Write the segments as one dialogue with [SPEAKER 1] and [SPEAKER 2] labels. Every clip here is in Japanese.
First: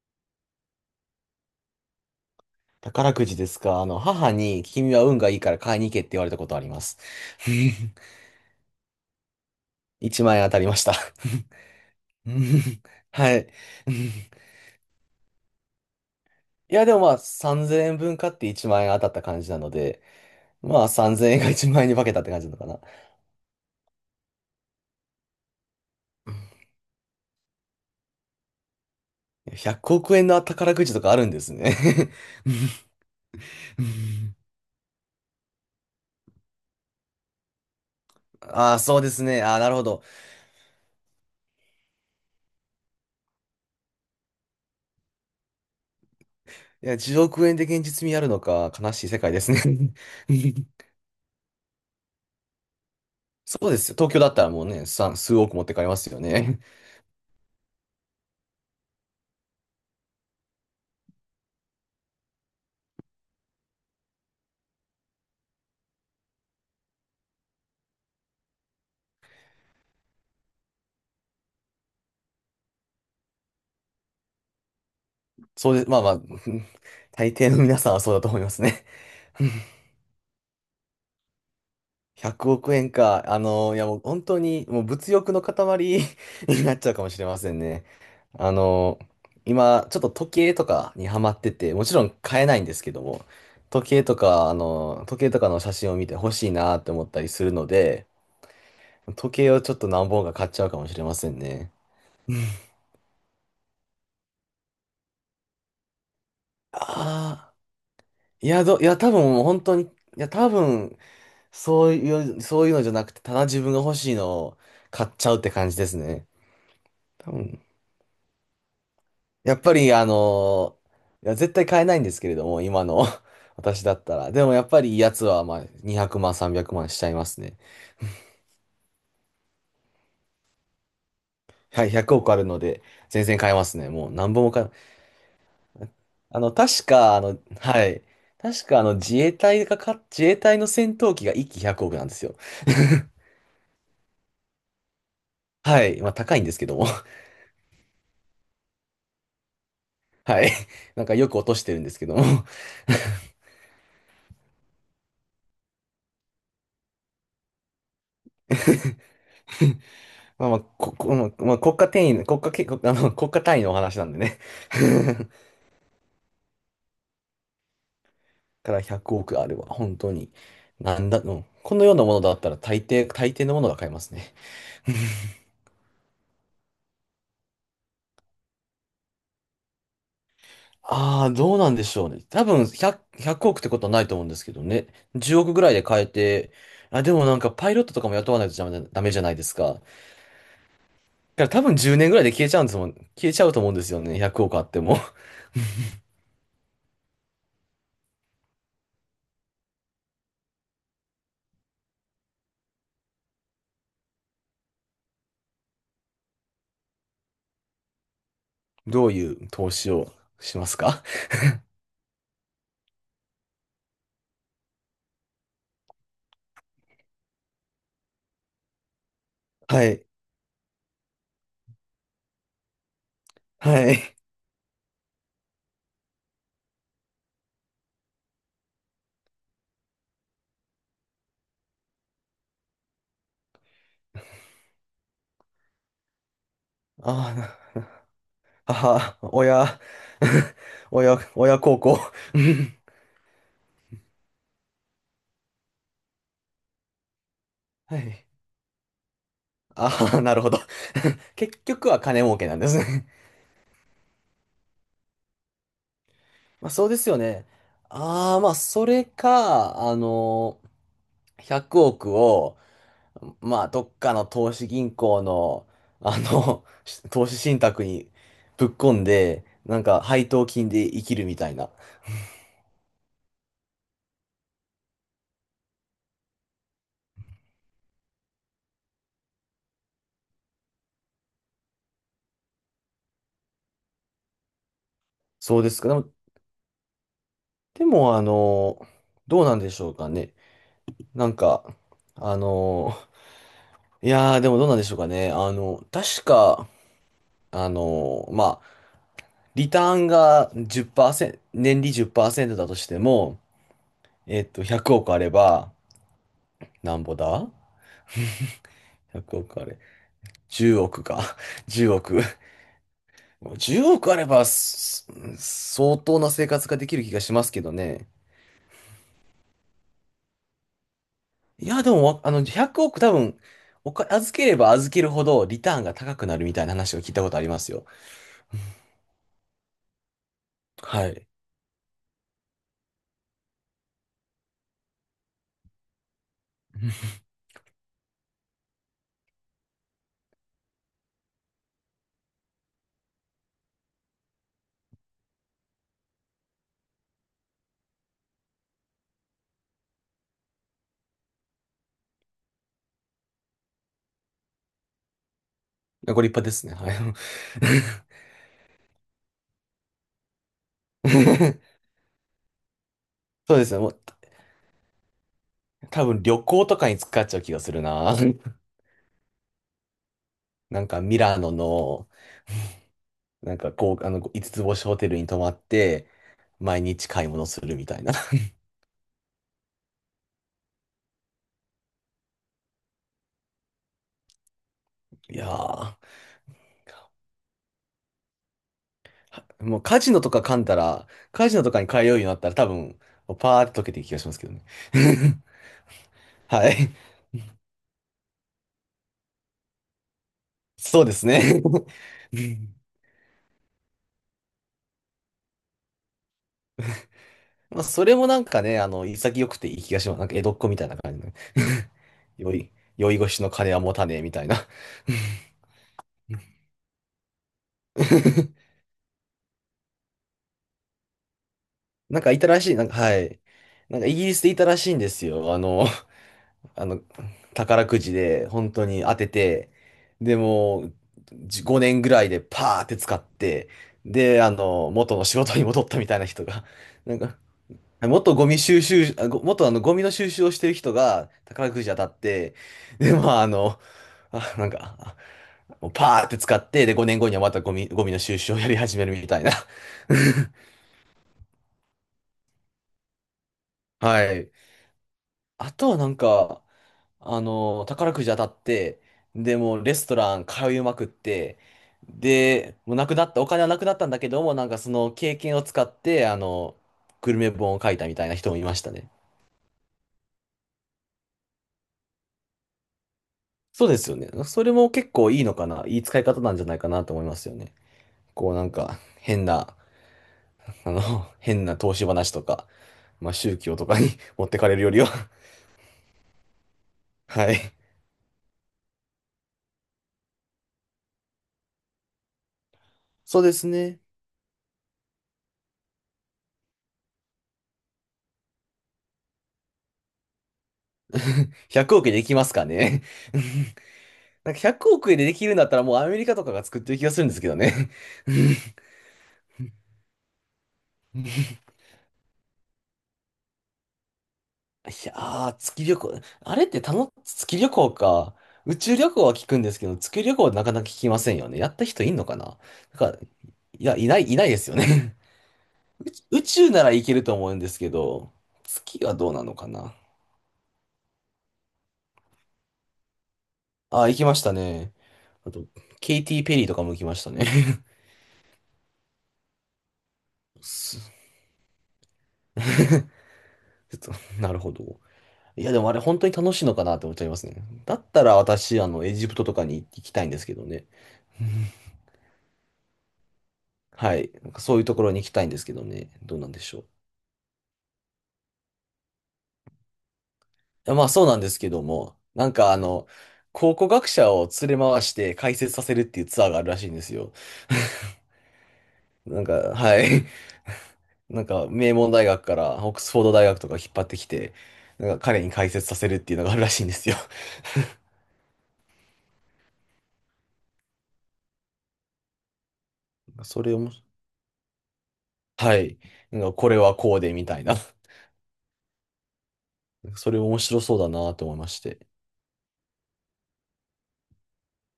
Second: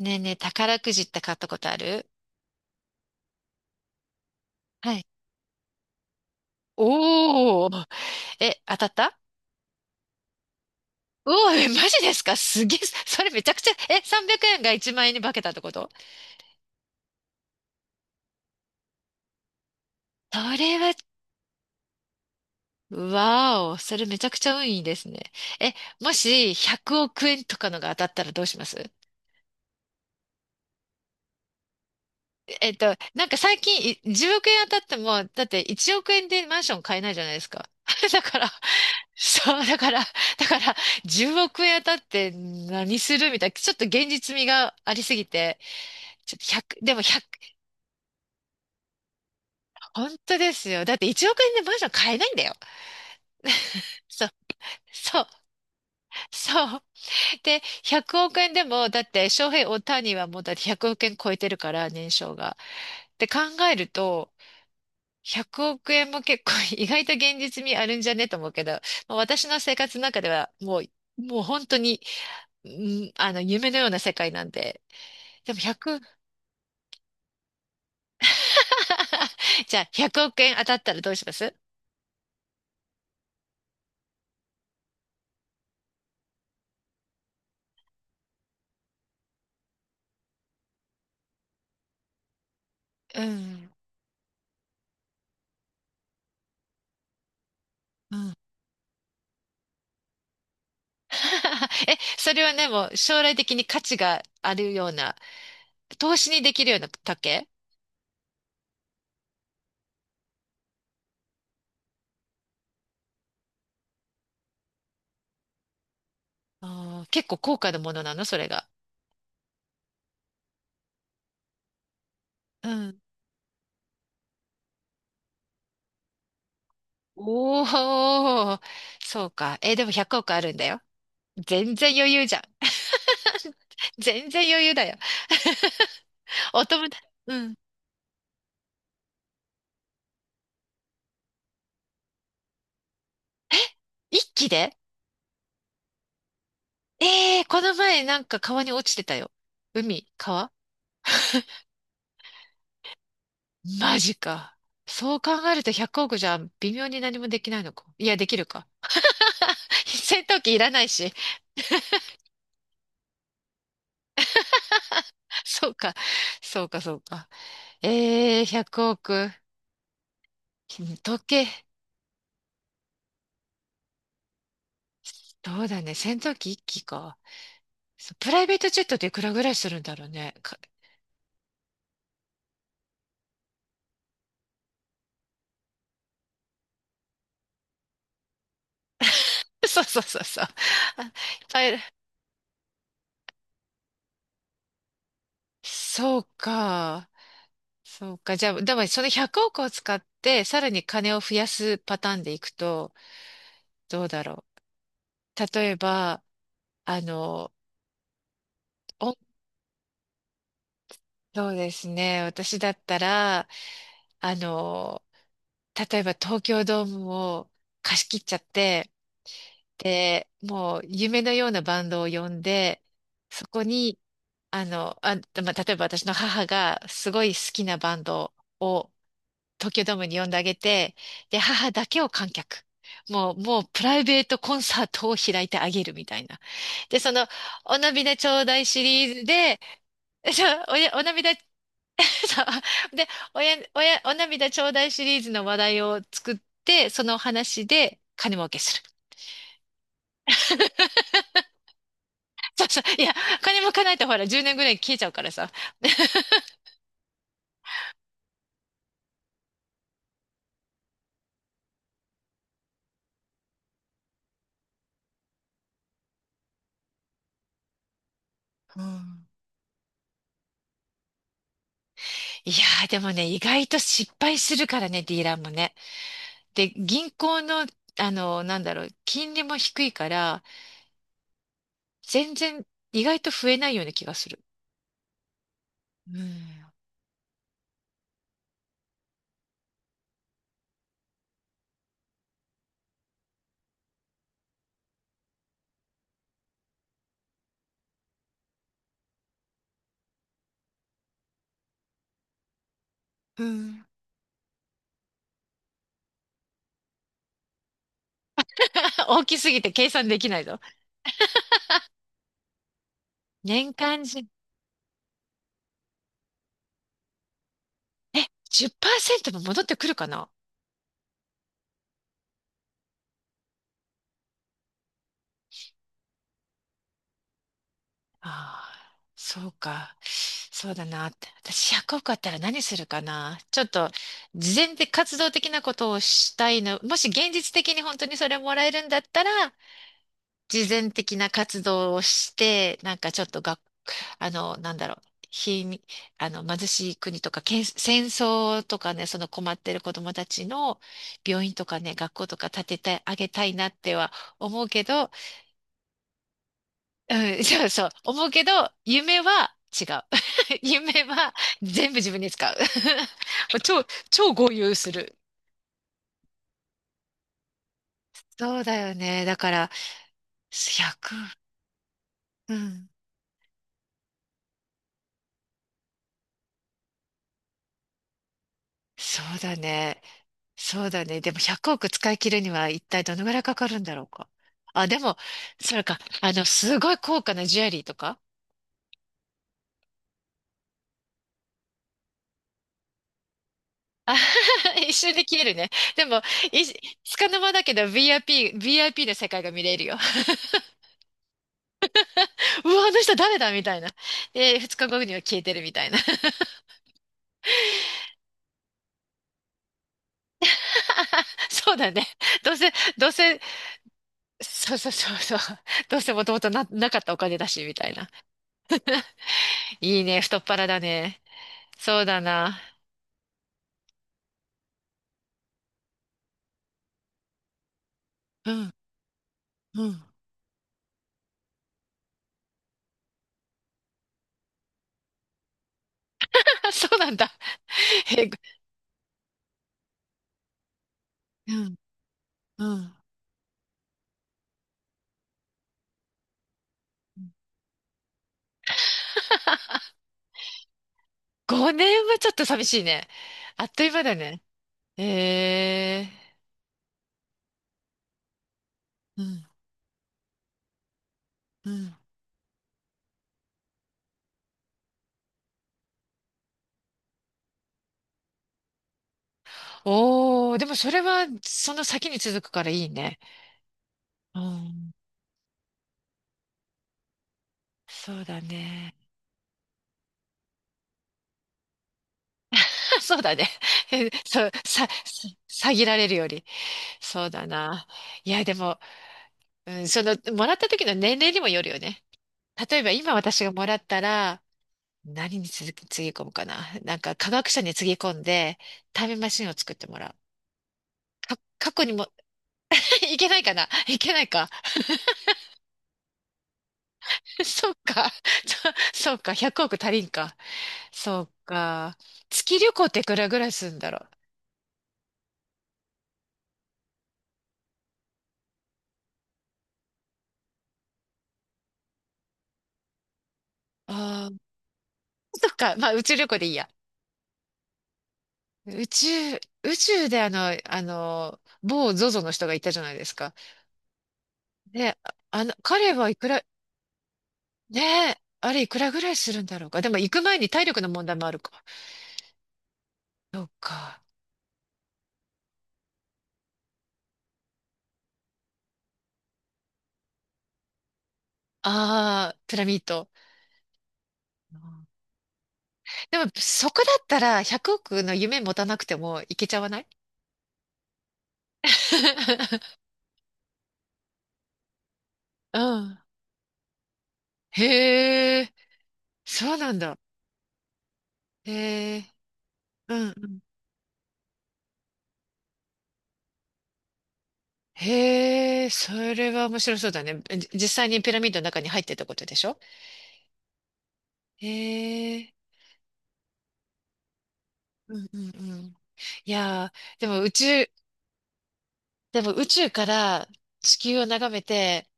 [SPEAKER 1] ねえねえ、宝くじって買ったことある？
[SPEAKER 2] 宝くじですか。母に、
[SPEAKER 1] は
[SPEAKER 2] 君は
[SPEAKER 1] い。
[SPEAKER 2] 運がいいから買いに行けって言われたことあります。
[SPEAKER 1] おー。え、当たった？
[SPEAKER 2] 1万円当たりました。
[SPEAKER 1] うおー、マジですかすげえ。それ
[SPEAKER 2] は
[SPEAKER 1] め
[SPEAKER 2] い。
[SPEAKER 1] ちゃくちゃ、300円が1万円に化けたってこと？
[SPEAKER 2] いや、でもまあ、3000円分買って1万円当たった感じなので、
[SPEAKER 1] それ
[SPEAKER 2] まあ、
[SPEAKER 1] は、
[SPEAKER 2] 3000円が1万円に化けたって感じなのかな。
[SPEAKER 1] わお、それめちゃくちゃ運いいですね。え、もし100億円とかのが当たったらどうします？
[SPEAKER 2] 100億円の宝くじとかあるんですね。
[SPEAKER 1] なんか最近10億 円当たっても、だって1億円でマンション買えないじゃないですか。だから、
[SPEAKER 2] ああ、そうですね。ああ、
[SPEAKER 1] そう、
[SPEAKER 2] なる
[SPEAKER 1] だ
[SPEAKER 2] ほ
[SPEAKER 1] から、
[SPEAKER 2] ど。
[SPEAKER 1] だから、10億円当たって何するみたいな、ちょっと現実味がありすぎて、ちょっと1
[SPEAKER 2] い
[SPEAKER 1] で
[SPEAKER 2] や、
[SPEAKER 1] も
[SPEAKER 2] 10
[SPEAKER 1] 100、
[SPEAKER 2] 億円で現実味あるのか、悲しい世界ですね。
[SPEAKER 1] 本当で すよ。だって1億円でマンション買えないんだよ。
[SPEAKER 2] そうですよ。東京
[SPEAKER 1] そう、
[SPEAKER 2] だったらもうね、さん
[SPEAKER 1] そう、
[SPEAKER 2] 数億持ってかれますよね。
[SPEAKER 1] そう。で、100億円でも、だって、翔平大谷はもうだって100億円超えてるから、年商が。って考えると、100億円も結構 意外と現実味あるんじゃねと思うけど、まあ私の生活の中ではもう、もう本当に、うん、夢のような世界なんで。でも
[SPEAKER 2] そうです。ま
[SPEAKER 1] 100、
[SPEAKER 2] あまあ、大抵の皆さんはそうだと思いますね。
[SPEAKER 1] じゃあ億円当たったらどうします？
[SPEAKER 2] 100億円か。いやもう本当に、もう物欲の塊 になっちゃうかもしれませんね。あの、今、ちょっと時計とかにハマってて、もちろん買えないんですけど
[SPEAKER 1] う
[SPEAKER 2] も、
[SPEAKER 1] ん。
[SPEAKER 2] 時計とかの写真を見て欲しいなって思ったりするので、
[SPEAKER 1] うん。
[SPEAKER 2] 時計をちょっと何本か買っちゃうかもしれませんね。
[SPEAKER 1] それはね、もう将来的に価値があるような、投資にできるような竹、
[SPEAKER 2] ああ、いや、いや、多分もう本当に、いや、多分そういそういうのじゃなくて、ただ自分が欲しいのを買っちゃうって感じですね。
[SPEAKER 1] あー結
[SPEAKER 2] 多
[SPEAKER 1] 構高
[SPEAKER 2] 分。
[SPEAKER 1] 価なものなの、それが。
[SPEAKER 2] やっぱり、いや、絶対買えないんですけれども、
[SPEAKER 1] う
[SPEAKER 2] 今
[SPEAKER 1] ん。
[SPEAKER 2] の 私だったら。でもやっぱりいいやつは、まあ、200万、300万しちゃいますね。
[SPEAKER 1] おー、そうか。でも100億あるんだよ。全
[SPEAKER 2] はい、
[SPEAKER 1] 然余
[SPEAKER 2] 100
[SPEAKER 1] 裕
[SPEAKER 2] 億
[SPEAKER 1] じ
[SPEAKER 2] あ
[SPEAKER 1] ゃん。
[SPEAKER 2] るので、全然買えますね。もう
[SPEAKER 1] 全
[SPEAKER 2] 何本
[SPEAKER 1] 然
[SPEAKER 2] も
[SPEAKER 1] 余
[SPEAKER 2] 買え、
[SPEAKER 1] 裕だよ。お
[SPEAKER 2] 確
[SPEAKER 1] 友達、
[SPEAKER 2] か、
[SPEAKER 1] うん。
[SPEAKER 2] はい。確か、自衛隊の戦闘機が1機100億なんですよ。
[SPEAKER 1] 一気で、
[SPEAKER 2] はい。まあ、高いんですけども。
[SPEAKER 1] ええー、この前なんか川に落ちてたよ。海、
[SPEAKER 2] は
[SPEAKER 1] 川、
[SPEAKER 2] い。なんかよく落としてるんですけども。
[SPEAKER 1] マジか。そう考えると100億じゃ微妙に何もできないのか。いや、できるか。戦闘
[SPEAKER 2] まあ
[SPEAKER 1] 機
[SPEAKER 2] ま
[SPEAKER 1] い
[SPEAKER 2] あ、
[SPEAKER 1] らないし。
[SPEAKER 2] 国家転移、国家け、国家単位のお話なんでね。
[SPEAKER 1] そうか。そうか、そうか。ええー、
[SPEAKER 2] から
[SPEAKER 1] 100
[SPEAKER 2] 100
[SPEAKER 1] 億。
[SPEAKER 2] 億あれば、本当に。なん
[SPEAKER 1] 時
[SPEAKER 2] だ、うん。
[SPEAKER 1] 計。
[SPEAKER 2] このようなものだったら大抵のものが買えますね。
[SPEAKER 1] そうだね。戦闘機一機か。そうプライベートジェットっていくらぐらいするんだろうね。か
[SPEAKER 2] ああ、どうなんでしょうね。多分100、億ってことはないと思うんですけどね。10億ぐらいで買えて、あ、でもなんかパイロットとかも雇わないとダメじゃないです か。だ
[SPEAKER 1] そ
[SPEAKER 2] か
[SPEAKER 1] うそうそうそう。あ、
[SPEAKER 2] ら多
[SPEAKER 1] あ
[SPEAKER 2] 分10年ぐらいで消えちゃうんですもん。消えちゃうと思うんですよね。100億あっても。
[SPEAKER 1] そうか。そうか。じゃあ、でもその100億を使って、さらに金を増やすパターンでいくと、どうだろう。例えば、あの、
[SPEAKER 2] どう
[SPEAKER 1] お、
[SPEAKER 2] いう投資をしますか？
[SPEAKER 1] そうですね。私だったら、あの、例えば東京ドームを貸し切っちゃって、
[SPEAKER 2] はい。
[SPEAKER 1] で、もう夢のようなバンドを呼んで、そこ
[SPEAKER 2] は
[SPEAKER 1] に、
[SPEAKER 2] い。
[SPEAKER 1] まあ、例えば私の母がすごい好きなバンドを東京ドームに呼んであげて、で、母だけを観客。もうプライベートコンサートを開いてあげるみたいな。で、その、
[SPEAKER 2] あ
[SPEAKER 1] お
[SPEAKER 2] あ。
[SPEAKER 1] 涙ちょうだいシリー
[SPEAKER 2] 母、
[SPEAKER 1] ズで、
[SPEAKER 2] 親、
[SPEAKER 1] じゃあお や、お
[SPEAKER 2] 親、
[SPEAKER 1] 涙、
[SPEAKER 2] 親孝行。う
[SPEAKER 1] そ
[SPEAKER 2] ん
[SPEAKER 1] うで、おや、おや、お涙ちょうだいシリーズの話題を作って、そのお話
[SPEAKER 2] は
[SPEAKER 1] で
[SPEAKER 2] い。
[SPEAKER 1] 金儲けする。
[SPEAKER 2] ああ、なるほど。結局は金儲けなん
[SPEAKER 1] そう
[SPEAKER 2] です
[SPEAKER 1] そう。い
[SPEAKER 2] ね。
[SPEAKER 1] や、金儲かないとほら、10年ぐらい消えちゃうからさ。
[SPEAKER 2] まあそうですよね。ああ、まあそれか、100億を、まあ、どっかの投資銀行の、投資信託にぶっ
[SPEAKER 1] う
[SPEAKER 2] 込ん
[SPEAKER 1] ん。
[SPEAKER 2] で、なんか配当金で生きるみたいな。
[SPEAKER 1] いやー、でもね、意外と失敗するからね、ディーラーもね。で、銀行の、なんだろう、金利も低いから、全然意外と増えないような気がする。
[SPEAKER 2] そうですか。でも、
[SPEAKER 1] うん。
[SPEAKER 2] でもどうなんでしょうかね。なんか、あの、いやー、でもどうなんでしょうかね。確か、まあ、リターンが10%、年利10%だとしても、
[SPEAKER 1] うん。
[SPEAKER 2] 100億あれば、なんぼだ1
[SPEAKER 1] 大き
[SPEAKER 2] 0
[SPEAKER 1] す
[SPEAKER 2] 億
[SPEAKER 1] ぎ
[SPEAKER 2] あ
[SPEAKER 1] て
[SPEAKER 2] れ。
[SPEAKER 1] 計算できないぞ。
[SPEAKER 2] 1億か。10億。も
[SPEAKER 1] 年
[SPEAKER 2] う
[SPEAKER 1] 間
[SPEAKER 2] 億あれ
[SPEAKER 1] じ、
[SPEAKER 2] ば、相当な生活ができる気がしますけどね。
[SPEAKER 1] 10%も戻ってくるかな？
[SPEAKER 2] いや、でもわ、100億多分、預ければ預けるほどリターンが高くなるみたいな話を聞いたことありますよ。
[SPEAKER 1] ああ、そうか。そうだな
[SPEAKER 2] は
[SPEAKER 1] っ
[SPEAKER 2] い。
[SPEAKER 1] て。私100億あったら何するかな。ちょっと、事前で活動的なことをしたいの。もし 現実的に本当にそれもらえるんだったら、慈善的な活動をして、なんかちょっとが、なんだろう、貧、貧しい国とか、けん、戦争とかね、その困ってる子供たちの病院とかね、学校とか建ててあげたいなっては思うけど、
[SPEAKER 2] ご立派ですね。
[SPEAKER 1] う
[SPEAKER 2] は
[SPEAKER 1] ん、そうそう、思うけど、夢は違う。夢
[SPEAKER 2] い。
[SPEAKER 1] は 全部自分に使う。
[SPEAKER 2] そう ですね。
[SPEAKER 1] 超、
[SPEAKER 2] もう
[SPEAKER 1] 超豪遊する。
[SPEAKER 2] 多分旅行とかに使っちゃう気がするな。
[SPEAKER 1] そ うだよね。だから、
[SPEAKER 2] な
[SPEAKER 1] 1、
[SPEAKER 2] んかミラノの、
[SPEAKER 1] うん、
[SPEAKER 2] なんかこう、五つ星ホテルに泊まって、毎日買い物するみたいな。
[SPEAKER 1] そうだね。そうだね。でも100億使い切るには一体どのぐらいかかるんだろうか。あ、でも、
[SPEAKER 2] いや
[SPEAKER 1] それ
[SPEAKER 2] ー、
[SPEAKER 1] か、すごい高価なジュエリーとか、
[SPEAKER 2] もうカジノとかに通うようになったら多分、パーって溶けていく気
[SPEAKER 1] あ
[SPEAKER 2] がしますけどね。
[SPEAKER 1] 一瞬で消え るね。でも、い、
[SPEAKER 2] はい。
[SPEAKER 1] つかの間だけど VIP、VIP の世界が見れるよ。
[SPEAKER 2] そうですね。う
[SPEAKER 1] う
[SPEAKER 2] ん
[SPEAKER 1] わ、あの人誰だみたいな。で、2日後には消えてるみたいな。
[SPEAKER 2] まあ、それもなんかね、潔くていい気がします。なんか江戸っ子みたいな感じの。
[SPEAKER 1] そうだね。ど
[SPEAKER 2] 酔
[SPEAKER 1] うせ、
[SPEAKER 2] い、
[SPEAKER 1] どう
[SPEAKER 2] 酔い越
[SPEAKER 1] せ、
[SPEAKER 2] しの金は持たねえみたいな。
[SPEAKER 1] そうそうそうそう。どうせもともとな、なかったお金だし、みたいな。いいね、太っ腹だね。そう
[SPEAKER 2] な
[SPEAKER 1] だ
[SPEAKER 2] んかいた
[SPEAKER 1] な。
[SPEAKER 2] らしい、はい。なんかイギリスでいたらしいんですよ。あの、宝くじで
[SPEAKER 1] うん、
[SPEAKER 2] 本当に当てて、
[SPEAKER 1] うん。
[SPEAKER 2] でも、5年ぐらいでパーって使って、で、元の仕事に戻ったみたいな人が、
[SPEAKER 1] そう な
[SPEAKER 2] な
[SPEAKER 1] ん
[SPEAKER 2] ん
[SPEAKER 1] だ。
[SPEAKER 2] か、
[SPEAKER 1] え
[SPEAKER 2] 元ゴミの収集をしてる人が
[SPEAKER 1] う
[SPEAKER 2] 宝
[SPEAKER 1] ん、
[SPEAKER 2] くじ当たって、
[SPEAKER 1] うん。
[SPEAKER 2] で、まあ、なんか、もうパーって使って、で、5年後にはまたゴミの収集をやり始めるみたいな。
[SPEAKER 1] 5年はちょっと寂しいね。あっという間だ
[SPEAKER 2] は
[SPEAKER 1] ね。
[SPEAKER 2] い。あとは
[SPEAKER 1] え
[SPEAKER 2] な
[SPEAKER 1] え、
[SPEAKER 2] んか、宝くじ当たって、
[SPEAKER 1] うん、
[SPEAKER 2] で、もうレストラン通いまくって、
[SPEAKER 1] うん。
[SPEAKER 2] で、もうなくなった、お金はなくなったんだけども、なんかその経験を使って、グルメ本を書いたみたいな人もいましたね。
[SPEAKER 1] おー、でもそれは、その先に続くからいいね。
[SPEAKER 2] そうですよね。
[SPEAKER 1] う
[SPEAKER 2] それ
[SPEAKER 1] ん、
[SPEAKER 2] も結構いいのかな、いい使い方なんじゃないかなと思いますよね。
[SPEAKER 1] そうだ
[SPEAKER 2] こうなん
[SPEAKER 1] ね。
[SPEAKER 2] か、変な、あの、変な投資話とか、
[SPEAKER 1] そう
[SPEAKER 2] まあ
[SPEAKER 1] だね。
[SPEAKER 2] 宗教と かに
[SPEAKER 1] そ
[SPEAKER 2] 持っ
[SPEAKER 1] う、
[SPEAKER 2] てかれるよりは
[SPEAKER 1] さぎられるより。そうだ
[SPEAKER 2] はい。
[SPEAKER 1] な。いや、でも、うん、その、もらった時の年齢にもよるよね。例えば、今
[SPEAKER 2] そう
[SPEAKER 1] 私が
[SPEAKER 2] で
[SPEAKER 1] も
[SPEAKER 2] す
[SPEAKER 1] らった
[SPEAKER 2] ね。
[SPEAKER 1] ら、何につぎ込むかな。なんか、科学者につぎ込んで、タイムマシンを作ってもらう。過去に
[SPEAKER 2] 100
[SPEAKER 1] も、
[SPEAKER 2] 億でいきますかね。
[SPEAKER 1] いけないかないけない か。
[SPEAKER 2] なんか100億円でできるんだったらもうアメリカとかが作ってる気がするんです けど
[SPEAKER 1] そう
[SPEAKER 2] ね。
[SPEAKER 1] か。そそうか。100億足りんか。そうか。月旅行っていくらぐらいするんだろう。
[SPEAKER 2] いやー、月旅行。あれってたの、月旅行か。宇宙旅行は聞くんですけど、月旅行はなかなか聞きませんよね。やった人いんのかな？なんか、いや、いない、
[SPEAKER 1] ああ、
[SPEAKER 2] いないですよね。
[SPEAKER 1] そっか。まあ、宇
[SPEAKER 2] 宇
[SPEAKER 1] 宙
[SPEAKER 2] 宙
[SPEAKER 1] 旅行
[SPEAKER 2] 宇
[SPEAKER 1] でいいや。
[SPEAKER 2] 宙なら行けると思うんですけど、
[SPEAKER 1] 宇
[SPEAKER 2] 月
[SPEAKER 1] 宙、
[SPEAKER 2] はどうなのか
[SPEAKER 1] 宇
[SPEAKER 2] な？
[SPEAKER 1] 宙で某ゾゾの人がいたじゃないですか。
[SPEAKER 2] あー、行きましたね。
[SPEAKER 1] で、
[SPEAKER 2] あと、
[SPEAKER 1] 彼はい
[SPEAKER 2] ケイ
[SPEAKER 1] く
[SPEAKER 2] テ
[SPEAKER 1] ら、
[SPEAKER 2] ィ・ペリーとかも行きましたね。
[SPEAKER 1] ね え、あれいくらぐらいするんだろうか。でも行く前に体力の
[SPEAKER 2] す
[SPEAKER 1] 問題もあ るか。そう
[SPEAKER 2] ち
[SPEAKER 1] か。
[SPEAKER 2] ょっと、なるほど。いや、でもあれ本当に楽しいのかなって思っちゃいますね。だったら私、エジプトとかに行きたいんですけどね。うん
[SPEAKER 1] ああ、ピラミッド。
[SPEAKER 2] はい。なん
[SPEAKER 1] う
[SPEAKER 2] かそういう
[SPEAKER 1] ん、
[SPEAKER 2] ところに行きたいんですけどね。
[SPEAKER 1] でも、
[SPEAKER 2] どうなんで
[SPEAKER 1] そ
[SPEAKER 2] しょ
[SPEAKER 1] こ
[SPEAKER 2] う。
[SPEAKER 1] だったら100億の夢持たなくてもいけちゃわない？
[SPEAKER 2] いやまあそうなんですけども、なん か考古学者を連れ回して解
[SPEAKER 1] う
[SPEAKER 2] 説させ
[SPEAKER 1] ん。
[SPEAKER 2] るっていうツアーがあるらしいんですよ。
[SPEAKER 1] へえ、
[SPEAKER 2] なんか、
[SPEAKER 1] そうなんだ。
[SPEAKER 2] はい。なんか名
[SPEAKER 1] へえ、
[SPEAKER 2] 門大学からオ
[SPEAKER 1] う
[SPEAKER 2] ック
[SPEAKER 1] ん
[SPEAKER 2] スフォー
[SPEAKER 1] う
[SPEAKER 2] ド
[SPEAKER 1] ん。
[SPEAKER 2] 大学とか引っ張ってきて、なんか彼に解説させるっていうのがあるらしいんですよ。
[SPEAKER 1] へえ、それは面白そうだね。じ実際にピラミッドの中に入ってたことでしょ？
[SPEAKER 2] それをも、
[SPEAKER 1] へえ、
[SPEAKER 2] はい。なんかこれはこうでみたいな。
[SPEAKER 1] うんうんうん。いやー、でも宇
[SPEAKER 2] それ面
[SPEAKER 1] 宙、
[SPEAKER 2] 白そうだなと思いまして。
[SPEAKER 1] でも宇宙から地球を眺めて、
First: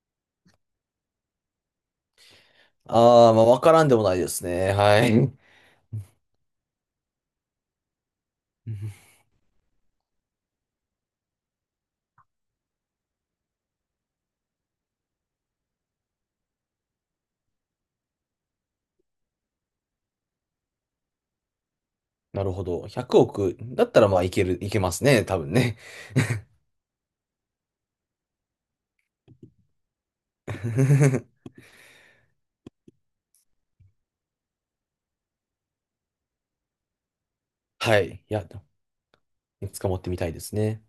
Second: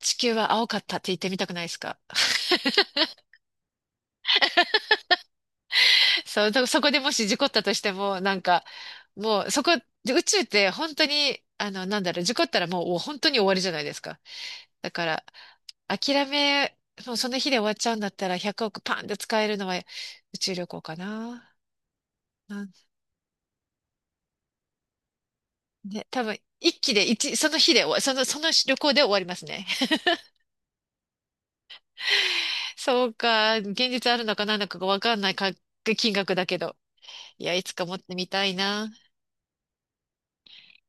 [SPEAKER 1] 地球は青かったって言ってみたくないですか？
[SPEAKER 2] ああ、まあ、わからんでもないですね。はい。うん
[SPEAKER 1] そう、だそこでもし事故ったとしても、なんか、もうそこ、宇宙って本当に、なんだろう、事故ったらもう本当に終わりじゃないですか。だから、諦め、もうその日で終わっちゃうんだったら100億パンで使えるのは宇宙旅行かな。
[SPEAKER 2] なる
[SPEAKER 1] な
[SPEAKER 2] ほ
[SPEAKER 1] ん
[SPEAKER 2] ど。100億だったら、まあ、いけますね。多分ね。
[SPEAKER 1] で、多分、一気で一、その日で終わ、その、その旅行で終わりますね。そうか、現実あるのか何なのかがわかんないか金額だけど。いや、いつか持
[SPEAKER 2] は
[SPEAKER 1] って
[SPEAKER 2] い。
[SPEAKER 1] み
[SPEAKER 2] いや、
[SPEAKER 1] たいな。
[SPEAKER 2] いつか持ってみたいですね。